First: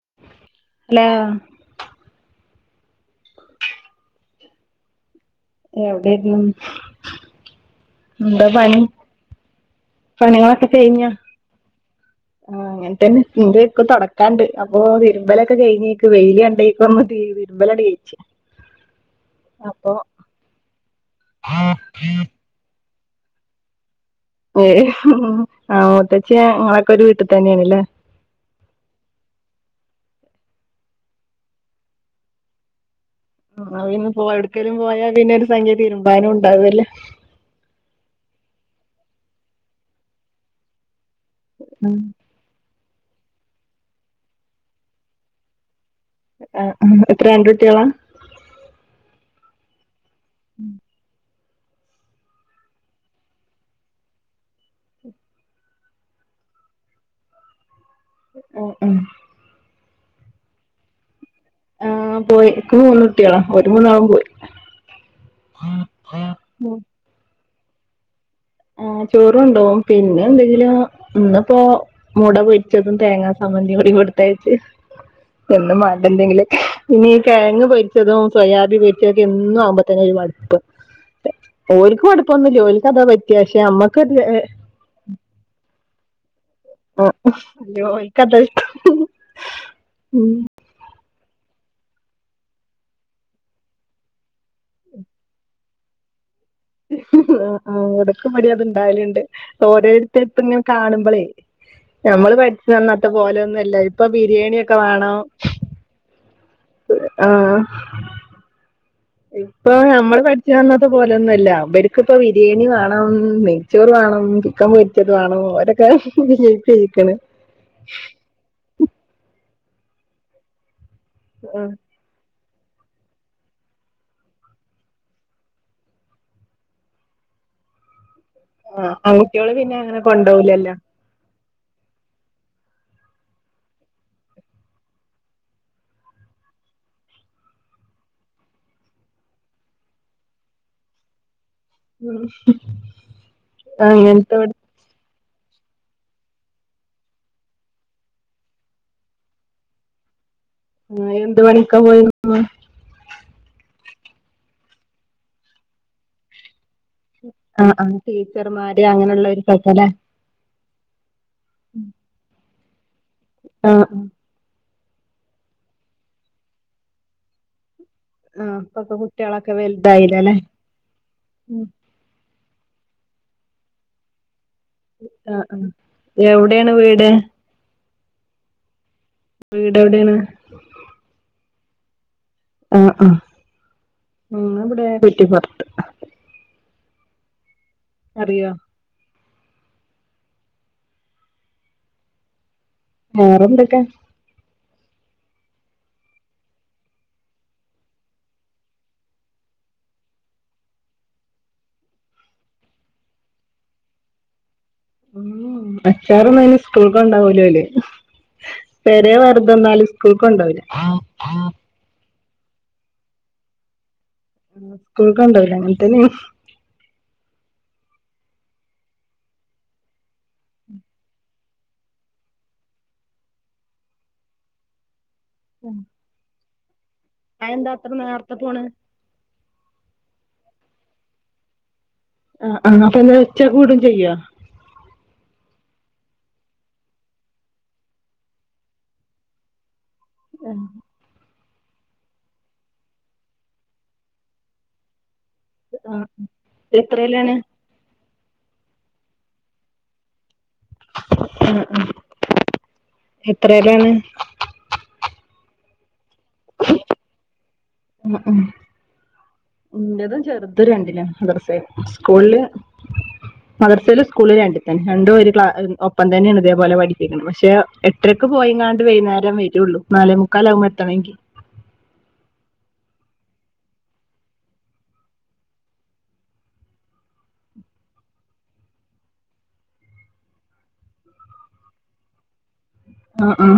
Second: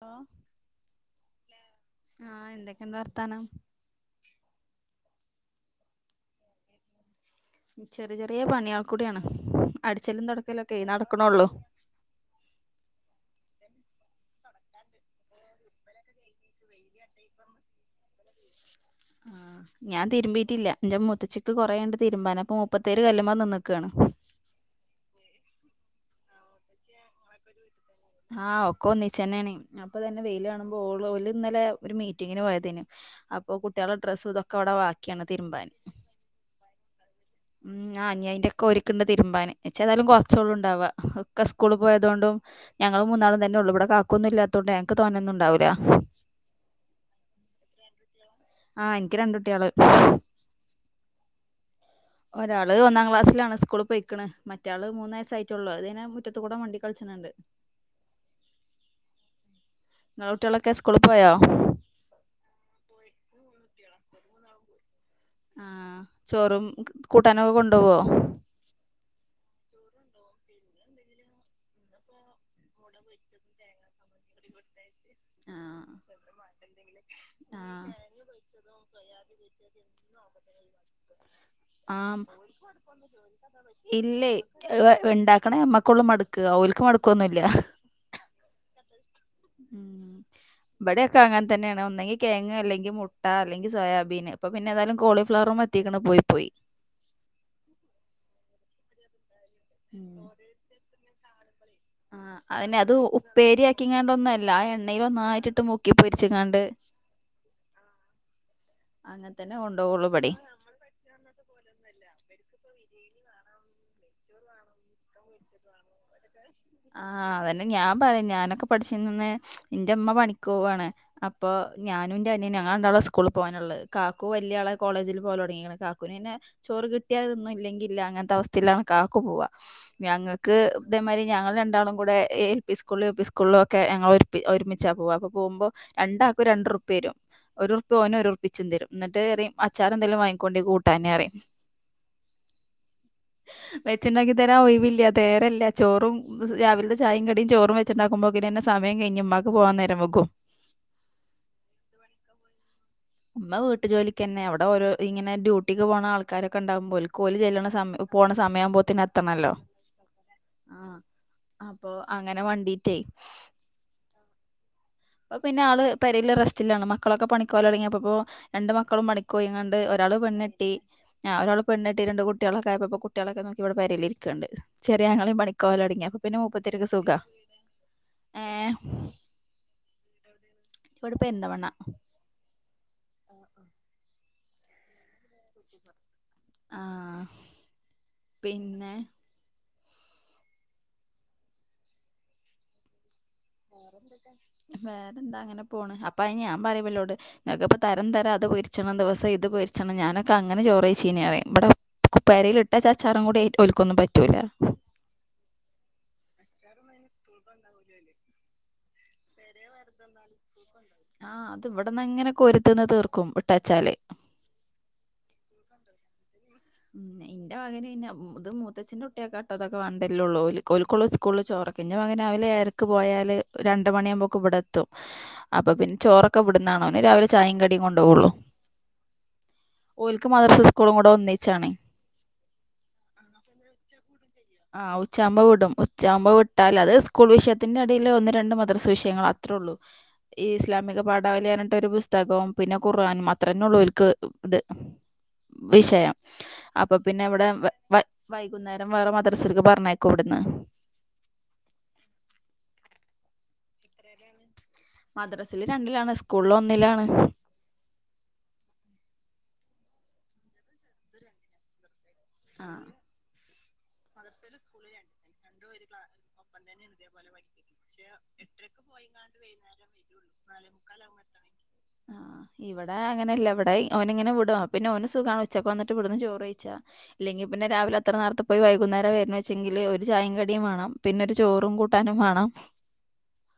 Hello hello ആ എന്ത ന്തെക്കെണ്ട് വർത്താനം? എവിടെയിരുന്നു? ചെറിയ ചെറിയ എന്താ പണി പണിയാൾ കുടിയാണ്. അടി പണികളൊക്കെ കഴിഞ്ഞ. ആ അങ്ങനെ തന്നെ തൊടക്കാണ്ട്. അപ്പോ തിരുമ്പലൊക്കെ കഴിഞ്ഞേക്ക് വെയില് കണ്ടേക്കൊന്ന് തിരുമ്പലാടഴിച്ച് ആ ഞാൻ തിരുമ്പിറ്റില്ല ന്റെ മുത്തച്ചിക്ക് കുറേ ഉണ്ട് തിരുമ്പാൻ അപ്പൊ മുപ്പ പത്തിയാര് കല്മ്മേ നിന്ന്ക്കാണ്. ഏ ഹ് ആ മുത്തച്ചി ഇങ്ങളൊക്കെ ഒരു വീട്ടിൽ തന്നെയാണ്ല്ലേ? ആ ഒക്ക ഒന്നിച്ചന്നേണ്. അപ്പൊ തന്നെ വെയില് കാണുമ്പോ ഓള് ഓല് ഇന്നലെ ഒരു മീറ്റിങ്ങിന് പോയതേനിം. അവര് പോ എവിടുക്കേലും പോയാപിന്നെ ഒരു തിരുമ്പാന് സംഖ്യ തിരുമ്പാനും ഉണ്ടാവും അല്ലേ? ഉം ആ ഇഞ്ഞയിന്റൊക്കെ ഓരിക്ക്ന്ന് തിരുമ്പാന് ഇച്ചെതായാലും കുറച്ചോളുണ്ടവാ ഒക്കെ സ്കൂള് പോയതോണ്ടും. ഞങ്ങൾ മൂന്നാളും തന്നെ ഉള്ളു ഇവ്ട് കാക്കൊന്നും ഇല്ലാത്തോണ്ട് ഞങ്ങക്ക് തോന്നേന്നുണ്ടാവൂല്ല. ആ എത്ര രണ്ടുട്ടിയാളാ? ആഹ് എനിക്ക് രണ്ട് കുട്ടികള് ഉം ഒരാള് ഒന്നാം ക്ലാസ്സിലാണ്, സ്കൂളി പൊയിക്ക്ണ്. മറ്റാള് മൂന്നയസ്സായിറ്റുള്ളു. അതിന്നെ മുറ്റത്ത് കൂടെ മണ്ടി കളിച്ച് ണ്ട് ഉ ഉം ഇങ്ങളെകുട്ടിയാളൊക്കെ സ്കുളിൽ പോയോ? ആ പോയി. ഇക്ക് മൂന്നുട്ടിയാളാ ഓരു മൂന്നാളും പോയി. ആ ചോറും, കൂട്ടാനൊക്കെ കൊണ്ടോവോ? ചോറും കൊണ്ടോകും, പിന്നെ എന്തെങ്കിലും ഇന്നിപ്പോ മുട പൊടിച്ചതും തേങ്ങാ സമ്മന്തിയും കൂടി കൊടുത്തയച്ചു എന്നും ആഹ് വാണ്ടേ എന്തോക്കിലൊ പിന്നീ കെഴങ്ങ് ആഹ് പൊരിച്ചതും സൊയാബി പൊരിച്ചതൊക്കെ എന്നും ആവുമ്പോത്തന്നെ ഒരു മടുപ്പ്. ഓൽക്ക് മടുപ്പൊന്നുല്ല. ഓൽക്ക അതാ പറ്റ് ഇല്ലേയ് ഇണ്ടാക്ക്ണ ഞമ്മക്കൊള്ളു മട് ഓൽക്ക് മട്ക്കൊന്നുംല്ല. ഓൽക്കതാ ഇഷ്ടം ഉം ഇവിടെ ക്ക അങ്ങനെ തന്നെയാണ്. ഒന്നെകിൽ കെയങ്ങ് അലെങ്കിൽ, മുട്ട അല്ലെങ്കിൽ, സോയാബീൻ. ഇപ്പൊപിന്നെ ഏതായാലും കോളിഫ്ലവറും എത്തിക്ക്ണ്. പ്പോ പൊയി പോയി ആ ആ ഉടക്ക് പടിയത്ണ്ടാവല്ണ്ട് ഓരോര്ത്ത അങ്ങനെ കാണുമ്പളേയ്? അതന്നെ അത് പോലെയൊന്നും അല്ല ഇപ്പൊ ഉപ്പേരിയാക്കിങ്ങാണ്ട് ഒന്നുംല്ല ബിരിയാണി ആ എണ്ണീൽ ഒന്നായിറ്റ്ട്ട് മുക്കി പൊരിച്ച ആ അങ്ങനെ തന്നെ ഇപ്പൊ കൊണ്ടോവുള്ളു ഞമ്മള് ഇബടിം പഠിച്ചു വന്നത് പോലൊന്നും അല്ല ഇവർക്ക് ഇപ്പോ ബിരിയേണി വേണം നെയ്ച്ചോറ് വാണം ചിക്കം പൊരിച്ചത് വാണം ഓരൊക്കെ ആ വിജയിച്ചിരിക്കണ് അതന്നെ ഞാൻ പറിം ഞാനൊക്കെ പഠിച്ചിനന്ന് ഇന്റെ ഇമ്മ പണികോവാണ്. അപ്പൊ ആഹ് ഞാനുന്റെ അനിയന ഞങ്ങളണ്ടാളോ സ്കൂളിൽ പോവാനുള്ളത് കാക്കു വല്ല്യാളായി കോളേജിൽ പോവലൊടങ്ങീക്ണ് കാക്കൂന്ന്ന്നേ ചോറ് കിട്ടിയാതിന്നും ഇല്ലെ ഇല്ലെകിൽ ഇല്ല അങ്ങനത്തെ അവസ്ഥയിലാണ് കാക്കു പോവാ ആൺകുട്ടികള് പിന്നെ അങ്ങനെ ഞങ്ങൾക്ക് കൊണ്ടോവൂലല്ലോ ഇതേമാരി രണ്ടാളും കൂടെ എ എൽ പി സ്കൂളിലും യൂ പി സ്കൂളിലൊക്കെ ഞങ്ങൾ ഒരു ഒരുമിച്ചാ പോക പോകുമ്പോൾ രണ്ടാക്കും രണ്ട ണ്ട്രുപ്യ രും ഒരുറിപ്പ്യ ഓനും ഒരു റിപ്പ്യ ച്ചും തരും എന്നിട്ട്അറിയും അച്ചാറെന്തെകിലും വാങ്ങിക്കൊണ്ടിം കൂട്ടാന്അറിം വെച്ച്ണ്ടാക്കി അങ്ങനത്തെ തരാൻ ഒയിവില്ല്യാ തേരല്ല ചോറും [unintelligible] രാവിലത്തെ ചായിം കടിം ചോറും വെച്ചുണ്ടാകുമ്പോക്കെന്നെ സമയം കഴിഞ്ഞ് മ്മാക്ക് പോവാൻ നേരം വെകും ആ എന്ത് പണിക്കാ പോയിനുമ്മ ട്ട്ജോലികന്നെ എവിടെ ഓരോ ഇങ്ങനെ ഡ്യൂട്ടിക്ക് പോണ ആൾക്കാരൊക്കെ ക്കെണ്ടാക്കും ഓല്ക് ഓൽ ചെല്ല്ണ ആഹ് ആഹ് സമയ പോണ സമയ ടീച്ചർമാര് ആവുമ്പോത്തിനെത്തണല്ലോ അങ്ങനെയുള്ളവർക്കൊക്കെ അല്ലേ ആ അപ്പൊ അങ്ങനെ മണ്ടീട്ടേ ആ അപ്പൊ പിന്നെ ആള് പെരീല് റെസ്റ്റിലാണ് മക്കളൊക്കെ പണിക്കോലടങ്ങിയപ്പോ പ്പോ ആഹ് രണ്ട് ഇപ്പൊക്കെ മക്കളും കുട്ടികളൊക്കെ മണിക്കോയിങ്ങാണ്ട് ഒരാൾ വലുതായില്ലല്ലേ പെണ്ണെട്ടി ഞ ഒരാൾ പെണ്ണെട്ടി രണ്ട് കുട്ട കുട്ടിയാളൊക്കെയപ്പോ കുട്ടിയാളൊക്കെ നോക്കി ഇവടെ പരീലിരിക്ക്ണ്ട് ചെറിയാങ്ങളിം ആഹ് പണിക്കോലടങ്ങി അപ്പൊ പിന്നെ എവിടെയാണ് മൂപ്പത്തിയാര്ക്ക് വീട് സുഖാ ഏ വീട് എവിടെയാണ് ഇവിട്പെരിന്തമണ്ണ അ ആ ങ്ങവുടെ കുറ്റിപ്പൊറത്ത് ആ പിന്നെ വേറെന്തൊക്കെ വേറെന്താ അങ്ങനെ പോണ് അപ്പയ്ന് ഞാൻ പറിം ഇവല്ലോട് ങ്ങക്കിപ്പോ തരം തരം അത് പൊരിച്ചെണം ദിവസം ഇത് പൊരി [unintelligible] ഞാനൊക്കെ അങ്ങനെ ചോറൈച്ചീനിറയും ഇവ്ടെ [unintelligible] പെരീല്ലിട്ടചച്ചാറും കൂടി ഒല്ക്കൊന്നും പറ്റൂല്ല മ് മ് അച്ചാറൊന്നുഅയ്ന് സ്കൂൾക്കൊണ്ടോവൂല ഓല് [unintelligible] പെരേ വെറുതെന്നാലും സ്കൂൾക്ക് കൊണ്ടോവില്ല ആ അത് ഇവെടെന്ന് ഇങ്ങനെ കൊരുതിന്ന് തീർക്കുംട്ടച്ചാല് സ്കൂൾക്ക് കൊണ്ടോവില്ല അങ്ങനെ തന്നെയാണ് ഇന്റെ മകന് ന്നെ ഇത് മൂത്തച്ഛന്റെ കുട്ടിയാക്കാട്ടോ ഇതൊക്കെ വാണ്ടൃരലൊള്ളൂ ഓൽക്ക് ഓൽക്കൊള്ളൂ സ്കൂളിൽചോ ഇന്റെ മകന് രാവിലെ ഏഴരക് പോയാൽ രണ്ടുമണി ആമ്പേക്ക് ഇബടെ എത്തും അപ്പൊ പിന്നെ ചോറൊക്കെ ഇബ്ടുന്നാണ് ഓന് രാവിലെ ചായിം അതെന്താ കടിം അത്ര കൊണ്ടോവൊള്ളൂ നേരത്തെ പോണ് ഓൽക്ക് മദർസും സ്കൂളും കൂടെ ഒന്നിച്ചാണെ അ ആ അപ്പൊന്ന് ഉച്ചക്ക് വിടും ചെയ്യോ ആ ഉച്ചാബോവിടും ഉച്ചാമ്പോ വിട്ടാൽ അത് സ്കൂൾ വിഷയത്തിന്റെടയിൽ ഒന്ന് രണ്ട് മദ്രസ് വിഷയങ്ങൾ അത്രേ ഉള്ളൂ ഈ ഇസ്ലാമിക പാഠ [unintelligible] ഇടവലിയാനിട്ട ഒരു പുസ്തകവും പിന്നെ ഖുർആനും അത്രന്നെ ഉള്ളൂ ഓൽക്ക് ഇത് ആ വിഷയം അപ്പൊ പിന്നെ എത്രയിലാണ് ഇവിടെ വ വ വൈകുന്നേരം വേറെ മ ദ്രസക്ക് പറഞ്ഞയക്കും വിടന്ന് അ അ എത്രല്ലാണ് മദ്രസില് രണ്ടിലാണ് സ്കൂളിൽ ഒന്നിലാണ് ഉ ഉം ഇൻ്റെതും ചെറുത് രണ്ടിലാ മദ്രസേല് സ്കൂളിൽ ആഹ് മദർസേലും സ്കൂളിലും രണ്ടു തന്നെ രണ്ടും ഒരു ക്ലാ ഒപ്പം തന്നെയാണ് ഇതേപോലെ പഠിപ്പിക്കുന്നത് പക്ഷെ ഇത്രയ്ക്ക് പോയിങ്ങാണ്ട് വൈന്നേരം വരോള്ളൂ നാലേ മുക്കാലാവും എത്തണങ്കിൽ ആഹ് ഇവിടെ അങ്ങനെയല്ല ഇവിടെ ഓന് ഇങ്ങനെ വിടും അപ്പോപിന്നെ ഓന് സുഖാണ് ഉച്ചക്ക് വന്നിട്ട് വിടന്ന് ചോറ്ഴിച്ചാ ഇല്ലെങ്കി പിന്നെ ന്നെ രാവിലെ അത്ര നാരത്തെ പോയി വൈകുന്നേരം വരണേച്ചെങ്കില് ഒരു ചായിം കടിയും വാണം പിന്നെ ഒരു ചോറും കൂട്ടാനും മാണം അ ആ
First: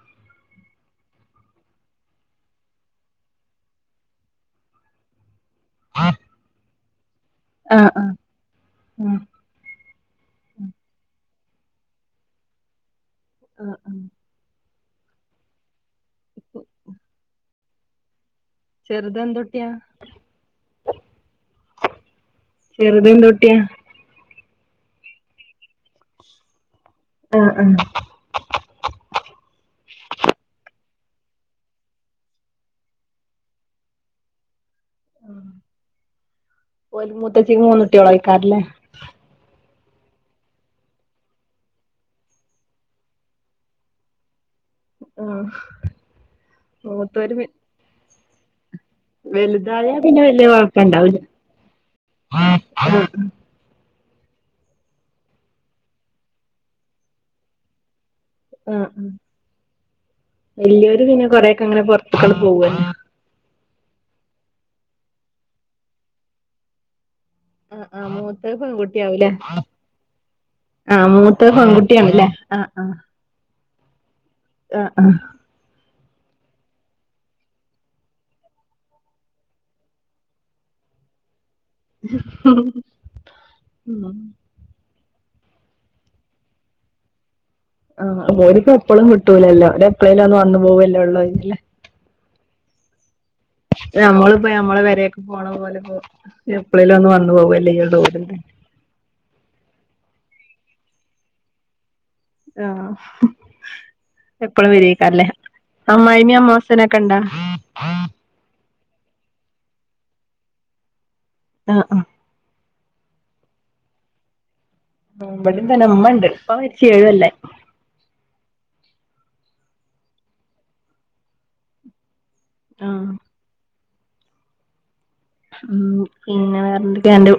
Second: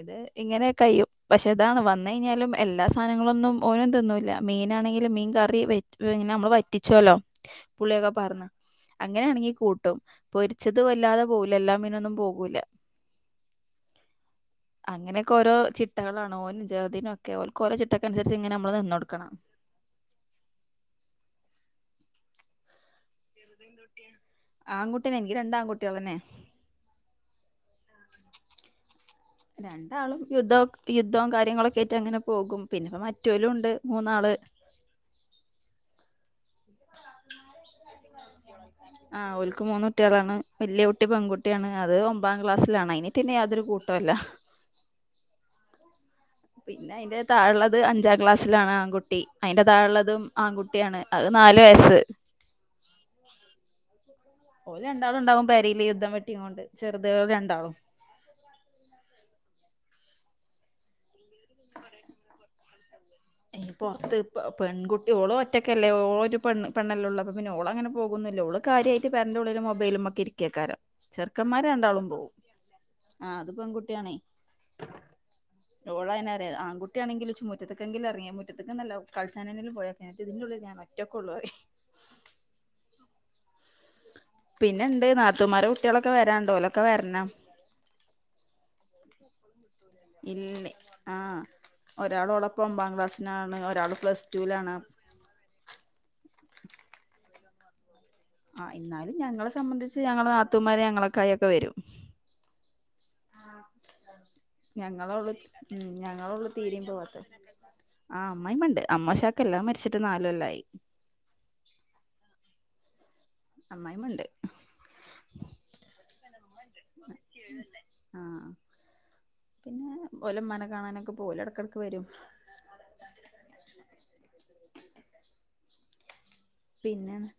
ഇത് ഇങ്ങനെ കഴിയും പക്ഷെ ഇതാണ് വന്നഴിഞ്ഞാലും എല്ലാ സാധനങ്ങളൊന്നും ഓനും തിന്നൂല്ല മീനാണെങ്കിൽ [unintelligible] മീൻ കറി വെറ്റ് നമ്മള് വറ്റിച്ചോലോ ആ ആ പുളിയൊക്കെ പാർന്ന് ആ അങ്ങനെയാണെങ്കി കൂട്ടും പൊരിച്ചത് വല്ലാതെ പോവൂല എല്ലാ മീനൊന്നും പോകൂല ആ ആ അങ്ങനെയൊക്കെ ഓരോ ചട്ടകാളാണ് ഓനും ജെർദിനൊക്കെ ഓൽക്ക് ഓരോ ചിട്ടക്കനുസരി [unintelligible] ഇങ്ങനെ നമ്മള് നിന്നൊടുക്കണം. ചെറുതെന്തുട്ടിയാ ചെറുത് എന്തൊട്ടിയാ? ആൺകുട്ടിതന്നെ എനിക്ക് രണ്ട ആൺകുട്ടികലുതന്നെ. ആ ആ രണ്ടാളും യുദ്ധവും, യുദ്ധവും കാര്യങ്ങളൊക്കെ ആട്ട് അങ്ങനെ പോകും. പിന്നെ മറ്റൊരും ഉണ്ട് മൂന്നാള്. അ മൂത്തച്ചിക്ക് മൂന്നുകുട്ടികൾ [unintelligible] ആ ഓൽക്ക് മൂന്ന് കുട്ടികളാണ് വലിയ കുട്ടി പെൺകുട്ടിയാണ്. അത് ഒമ്പാം ക്ലാസ്സിലാണ്. അതിനി പിന്നെ യാതൊരു കൂട്ടംല്ല. ആ പിന്നെ അതിന്റെ മൂത്തോര് പി താഴുള്ളത് അഞ്ചാം ക്ലാസ്സിലാണ്. ആൺകുട്ടി വലുതായ പിന്നെ അയിന്റെതാഴുള്ളതും വല്യ ആൺകുട്ടിയാണ്. കൊഴപ്പണ്ടാവൂല അത് നാലു വയസ്. ആഹ് ഓര് രണ്ടാളുണ്ടാവും പേരേല് യുദ്ധം വെട്ടികൊണ്ട് ചെറുതുകൾ രണ്ടാളും. ആ വല്ലൊരു പിന്നെ കൊറെക്കെ അങ്ങനെ പുൊറത്തുക്കൾ പോവ പൊറത്ത് ഇപ്പ പെൺകുട്ടി ഓള് ഒറ്റക്കല്ലേ ഓരു പെണ്ണ് പെണ്ണല്ലേ പിന്നെ ഓൾ ആഹ് അങ്ങനെ ആഹ് പോകുന്നുമില്ല. മൂത്തത് ഓൾ കാര്യയിട്ട് പെൺകുട്ടിയാവുല്ലേ പേരെൻ്റെ ഉള്ളിൽ മൊബൈലുമൊക്കെ ഇരിക്കക്കാ ചെറുക്കമാര രണ്ടാളും പോകും. ആ ആ ആ അത് പെൺകുട്ടിയാണേ. ആ ആ ഓള് [unintelligible] ആൺകുട്ടിയണെങ്കിലും ചുമുറ്റത്ത് [unintelligible] എർങ്ങി മുറ്റത്ത്ക്ക് ന്നല്ലാ കൾച്ചാനെന്നേലും പോയാ [unintelligible] ഇതിൻ്റുള്ളില് ഞാനൊറ്റക്കൊള്ളൂ പറിം. ഉ നാത്തമാരെ കുട്ടികളൊക്കെ വരാ ണ്ട് ഒലോക്കെ വരണം. ആ ഒരിപ്പോ എപ്പളും കിട്ടൂലല്ലോ എപ്പഴേും ഒന്ന് വന്നു ഇല്ല പോകല്ലോള്ളോ ആഹ് വീട്ടില്. ഒരാള് ഓളൊപ്പം ഒമ്പാം ക്ലാസ്സിനാണ് ഒരാള് പ്ലസ് നമ്മളിപ്പം ടുവിലാണ് നമ്മള പേരെക്ക് പോണ പോലെ ഇപ്പം എപ്പ [unintelligible] വന്നു പോകല്ലേ ചെയ്യുള്ളൂ. ആ എന്നാലും ഞങ്ങളെ സംബന്ധിച്ച് ഞങ്ങള നാത്തൂമാര് ഞങ്ങളക്കായി ഒക്കെ വരും. ആ എപ്പഴും വിരിയിക്കാറില്ലേ? ഞങ്ങളോള് അമ്മായിയമ്മയും, അമ്മാസനൊക്കെ ഇണ്ടാ ആ അമ്മയമ്മ ഇണ്ട്. അമ്ശാക്ക് എല്ലാം മരിച്ചിട്ട് നാലു കൊല്ലായി. ആ ആ അമ്മയമ്മ ഇണ്ട്. ഇവിടെന്ത ഉമ്മ ഉണ്ട്. ഉപ്പ മരിച്ച് എഴുകൊല്ലായി. ആഹ് പിന്നെ ഓല ഇമ്മാനെ കാണാനൊക്കെ പോവില്ലേ ഇടക്കിടക്ക് വരും. ആ ഉം പിന്നെ പിന്നെ വേറെന്തൊക്കെയണ്ട്.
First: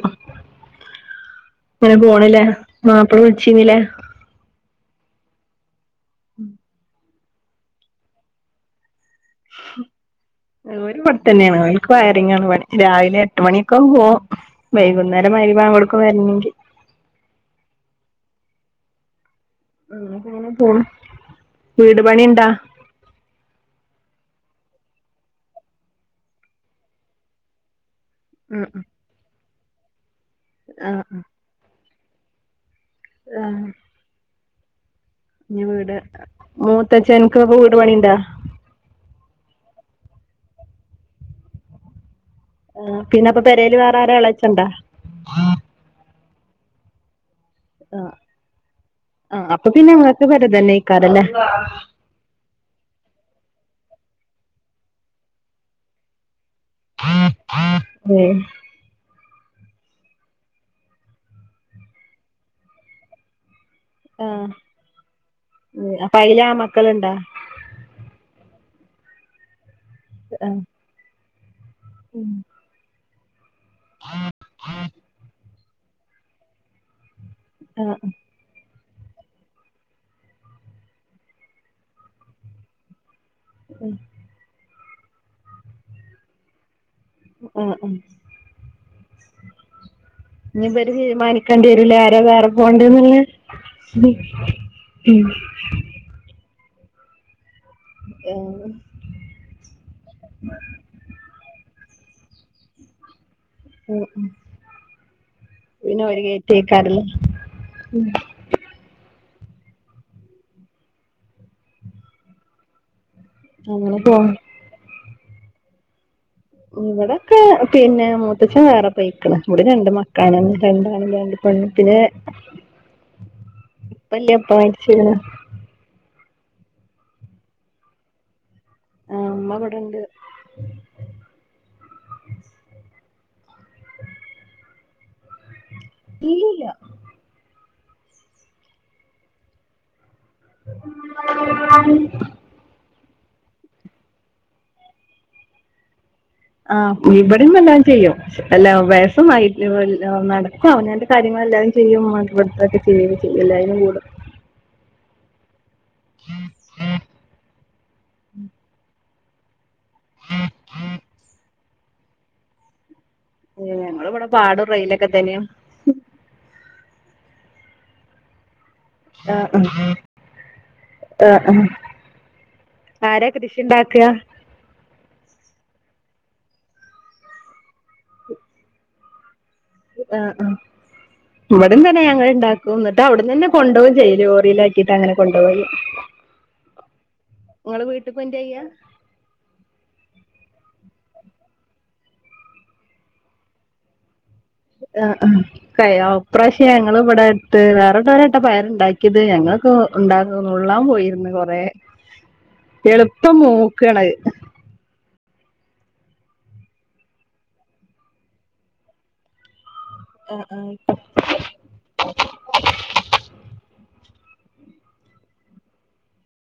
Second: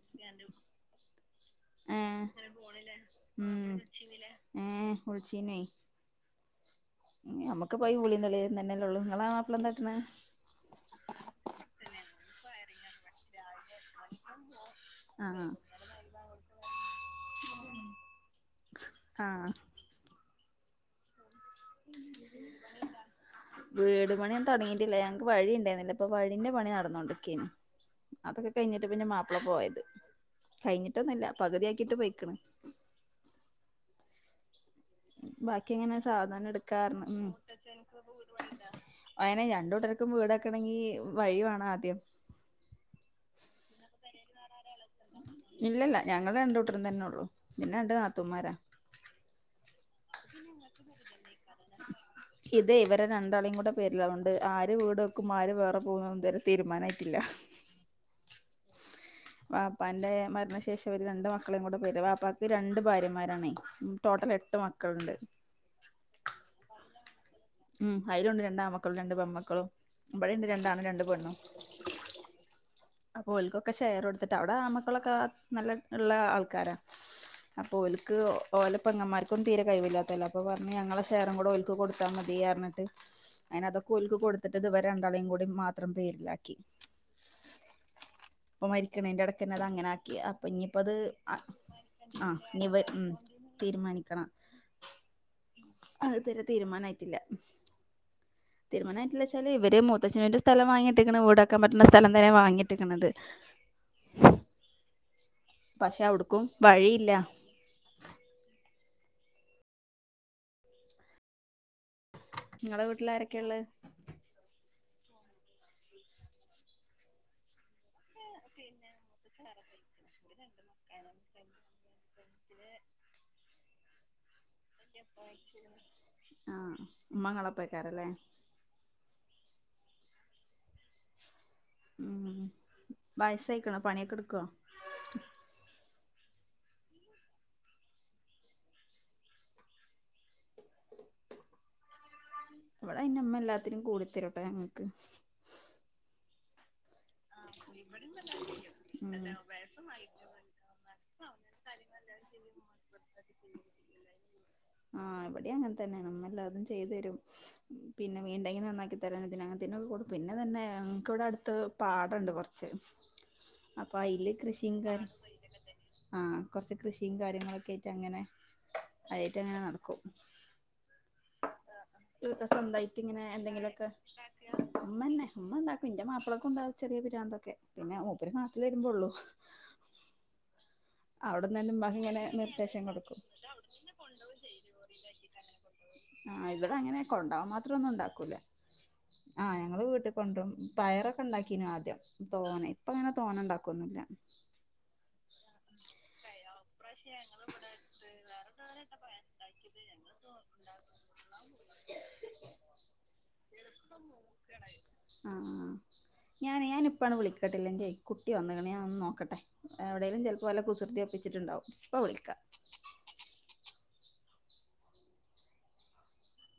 അങ്ങനെ ഏഹ് പോണില്ല മാപ്പള ഉം വച്ചീന്നിലെ [unintelligible] ഉം നമുക്ക് പയി [unintelligible] തന്നെല്ലഉള്ളൂ. [unintelligible] തന്നെയാണ് അവക്ക് വയറിങ്ങ ആണ് പണി. രാവിലെ എട്ടു മണി ഒക്ക പോ വൈകുന്നേരം ആഹ് വരിമ്പ അങ്ങോടൊക്കെ വരണെങ്കിൽ. ആ ഉങ്ങനെ പോണ്. വീട് പണിഉണ്ട? വീട് പണിയൊന്നും തുടങ്ങിയിട്ടില്ല ഞങ്ങക്ക് വഴി ഉണ്ടായിരുന്നില്ല അപ്പൊ വഴിന്റെ പണി നടന്നൊണ്ട് നില്ക്കാണ്. അതൊക്കെ ഉം ഉം കഴിഞ്ഞിട്ട് പിന്നെ മാപ്പള പോയത്. ആഹ് കഴിഞ്ഞിട്ടൊന്നും ഇല്ല പകുതിയാക്കിട്ട് പോയിക്കണ്. ആ ബാക്കി വീട് എങ്ങനെ സാധനം എടുക്കാറന്ന് ഉം മൂത്തച്ഛൻക് വീട് പണി ഇന്ടാ വീടക്കണെങ്കി വഴി വേണ ആദ്യം. ആ പിന്നെ അപ്പൊ പെരേൽ വേറെ ആരാ എളച്ചൻണ്ടാ? ഇല്ലല്ല ഞങ്ങൾ രണ്ടൂട്ടരും തന്നെ ഉള്ളു. പിന്നെ രണ്ട് ആഹ് നാത്തൂന്മാരാ. ആഹ് അപ്പൊ പിന്നെ നിങ്ങക്ക് പെര ഇതന്നെക്കാരല്ലേ. ഇതേ ഇവരെ രണ്ടാളിം കൂടെ പേരിലാ അതോണ്ട് ആര് വീട് വെക്കും ആര് വേറെ പോകുംന്നൊന്നും ഇതരേ തീരുമാനായിട്ടില്ലാ. ഏഹ് വാപ്പാന്റെ മരണശേഷം ഇവര് രണ്ടു മക്കളിം കൂടെ പേര് വാപ്പാക്ക് രണ്ടു ഭാര്യന്മാരാണേ. ആഹ് അപ്പ അയ്ലാമക്കള്ണ്ടാ? ഉം അയ്ലൂണ്ട് രണ്ടാമക്കളും രണ്ട് പെൺമക്കളും, ഇബടിണ്ട് രണ്ടാണും രണ്ട് പെണ്ണും. ഉം അപ്പോ ഓൽക്കൊക്കെ ഷെയറൊടുത്തിട്ട് അവിടെ ആൺമക്കളൊക്കെ നല്ല ഉള്ള ആൾക്കാരാ. അപ്പൊ ആഹ് ഓൽക്ക് ഓല പെങ്ങന്മാർക്കൊന്നും തീരെ കഴിവില്ലാത്തതല്ലേ അപ്പൊ പറഞ്ഞ് ഞങ്ങളെ ഷെയറും കൂടെ ഓൽക്ക് കൊടുത്താ മ തീയർഞ്ഞിട്ട് അയിനതൊക്കെ ഓൽക്ക് കൊടുത്തിട്ട് ഇതു വരെ രണ്ടാളെയും കൂടി മാത്രം പേരിലാക്കി. ആ അ ഇപ്പൊ മരിക്കണേന്റെ എടക്കന്നെ അതങ്ങനാ ഇനി ഇവര് തീരുമാനിക്കണ്ടി വരുലേ ആരാ വേറെ ഇനി ഇവ ഉം പോണ്ട്യേന്നുള്ള. തീരുമാനിക്കണം ഉം അത് ഇതരെ തീരുമാനായിട്ടില്ല. ഏഹ് ഉം തീരുമാനായിട്ട്ല്ലാ വെച്ചാല് ഇവര് മൂത്തച്ഛൻന്റെ സ്ഥലം വാങ്ങിട്ടിക്ക്ണ് വീട ക്കാൻ പറ്റ്ണ സ്ഥലം തന്നെ വാങ്ങിട്ടിക്ണത്. ഉം ഉ പക്ഷെ പിന്നെ ഓര് അവിട്ക്കും കേറ്റേക്കാരല്ലേ. വഴിയില്ല നിങ്ങളെ വീട്ടിലാരെ അങ്ങനെ പോണ്. ഇവിടൊക്കെ പിന്നെ മൂത്തച്ഛൻ വേറെ പെയ്ക്ണ്. ഇവടെ രണ്ട് മക്കളാണ് രണ്ടാണ് രണ്ട് പെണും. പിന്നെ ഇപ്പല്ല ഇപ്പ മര്ച്ച്ക്ണ്. ആഹ് ഉമ്മ ഇങ്ങളെപ്പേക്കാരല്ലേ? ആഹ് ഉമ്മ ബടണ്ട്. ഉം ബയസായിക്ണോ പണിയൊക്കെ ഇടുക്കോ? ഇല്ലില്ല. ഇവടെ അയിന് മ്മ എല്ലാത്തിനും കൂടിത്തരൂട്ടൊ ഞങ്ങക്ക്. ആഹ് ഇവട്യും എല്ലാം ചെയ്യും. എല്ലാ വെയസൊന്നു ആയിട്ടില്ല. [unintelligible] നടക്കും അവനാന്റെ കാര്യങ്ങളെല്ലാം ചെയ്യും. [unintelligible] അത് പോൽതൊക്കെ ചെയ്യൊക്കെ ചെയ്യും എല്ലായ്നും കൂടും. ആഹ് ഇവട്യിം അങ്ങൻതന്നേണ്. ഇമ്മ എല്ലാതും ചെയ്തരും. പിന്നെ മീണ്ടെങ്കി നന്നാക്കി തരാനും തിനും അങ്ങൻത്തേനൊക്കെ കൂടും. പിന്നെതന്നെ ഞങ്ങക്ക് ഇവിടെ അടുത്ത് പാടണ്ട് കൊർച്ച് ഏഹ് ങ്ങള് ഇവടെ പാടും റയിലൊക്കെ തന്ന്യാ. ആഹ് കൊറച്ച് കൃഷിയും കാര്യങ്ങളൊക്കെ ആയിട്ട് അങ്ങനെ അതായിട്ട ആഹ് അങ്ങനെ നടക്കും. ആഹ് ആഹ് [unintelligible] സ്വന്തായിട്ട് ഇങ്ങനെ ആരാ കൃഷി എന്തെങ്കിലൊക്കെ. ഉണ്ടാക്കുക ഇമ്മന്നെ ഇമ്മ ഉണ്ടാക്കും. ഇന്റെ മാപ്പ്ളക്കും ഉണ്ടാവും ചെറിയ പിരാന്തൊക്കെ. പിന്നെ മൂപ്പര് നാട്ടിൽ വരുമ്പോള്ളു. ആഹ് അഹ് ഇവടിം ഉമ്മാക്ക് തന്നെ ഇങ്ങനെ ഞങ്ങൾ ഇണ്ടാക്കും. നിർദ്ദേശം ഇന്നട്ട് കൊടുക്കും അവിട്ന്നന്നെ കൊണ്ടോവും ചെയ്യും ലോറിയിലാക്കിയിട്ട് അങ്ങനെ കൊണ്ടോവും. ആഹ് ഇവിടെ അങ്ങനെ കൊണ്ടാവാൻ മാത്ര ഒന്നും ഉണ്ടാക്കൂല. കൊണ്ടു ചെയ്യാ ആഹ് ഞങ്ങള് വീട്ട്ക് കൊണ്ട്രും. പയറൊക്കെ ഇണ്ടാക്കീനു ആദ്യം. തോനെ ഇപ്പം അങ്ങനെ തോനെ ഉണ്ടാക്കൊന്നില്ല. ആഹ് ആഹ് കയാ ഇപ്രാവശ്യ ഞങ്ങൾ ഇവടെട്ത്ത് വേറെള്ളോരാട്ടാ പയർണ്ടാക്കിയത് ഞങ്ങളൊക്കെ ഉണ്ടാക്കാൻ നുള്ളാൻ പോയിര്ന്ന്. കൊറേ എളുപ്പം മൂ [unintelligible] ആ ഞാൻ ഞാന ഇപ്പാണ് വിളിക്കട്ടില്ലെന്റെറെ കുട്ടി ഒണന്ന് ഞാൻ ഒന്ന് നോക്കട്ടെ എവടേലും ചെലപ്പോ ആഹ് വല്ല ആഹ് കുസൃതിയും ഒപ്പിച്ചിട്ടുണ്ടാവും. ഇപ്പൊ വിളിക്കാ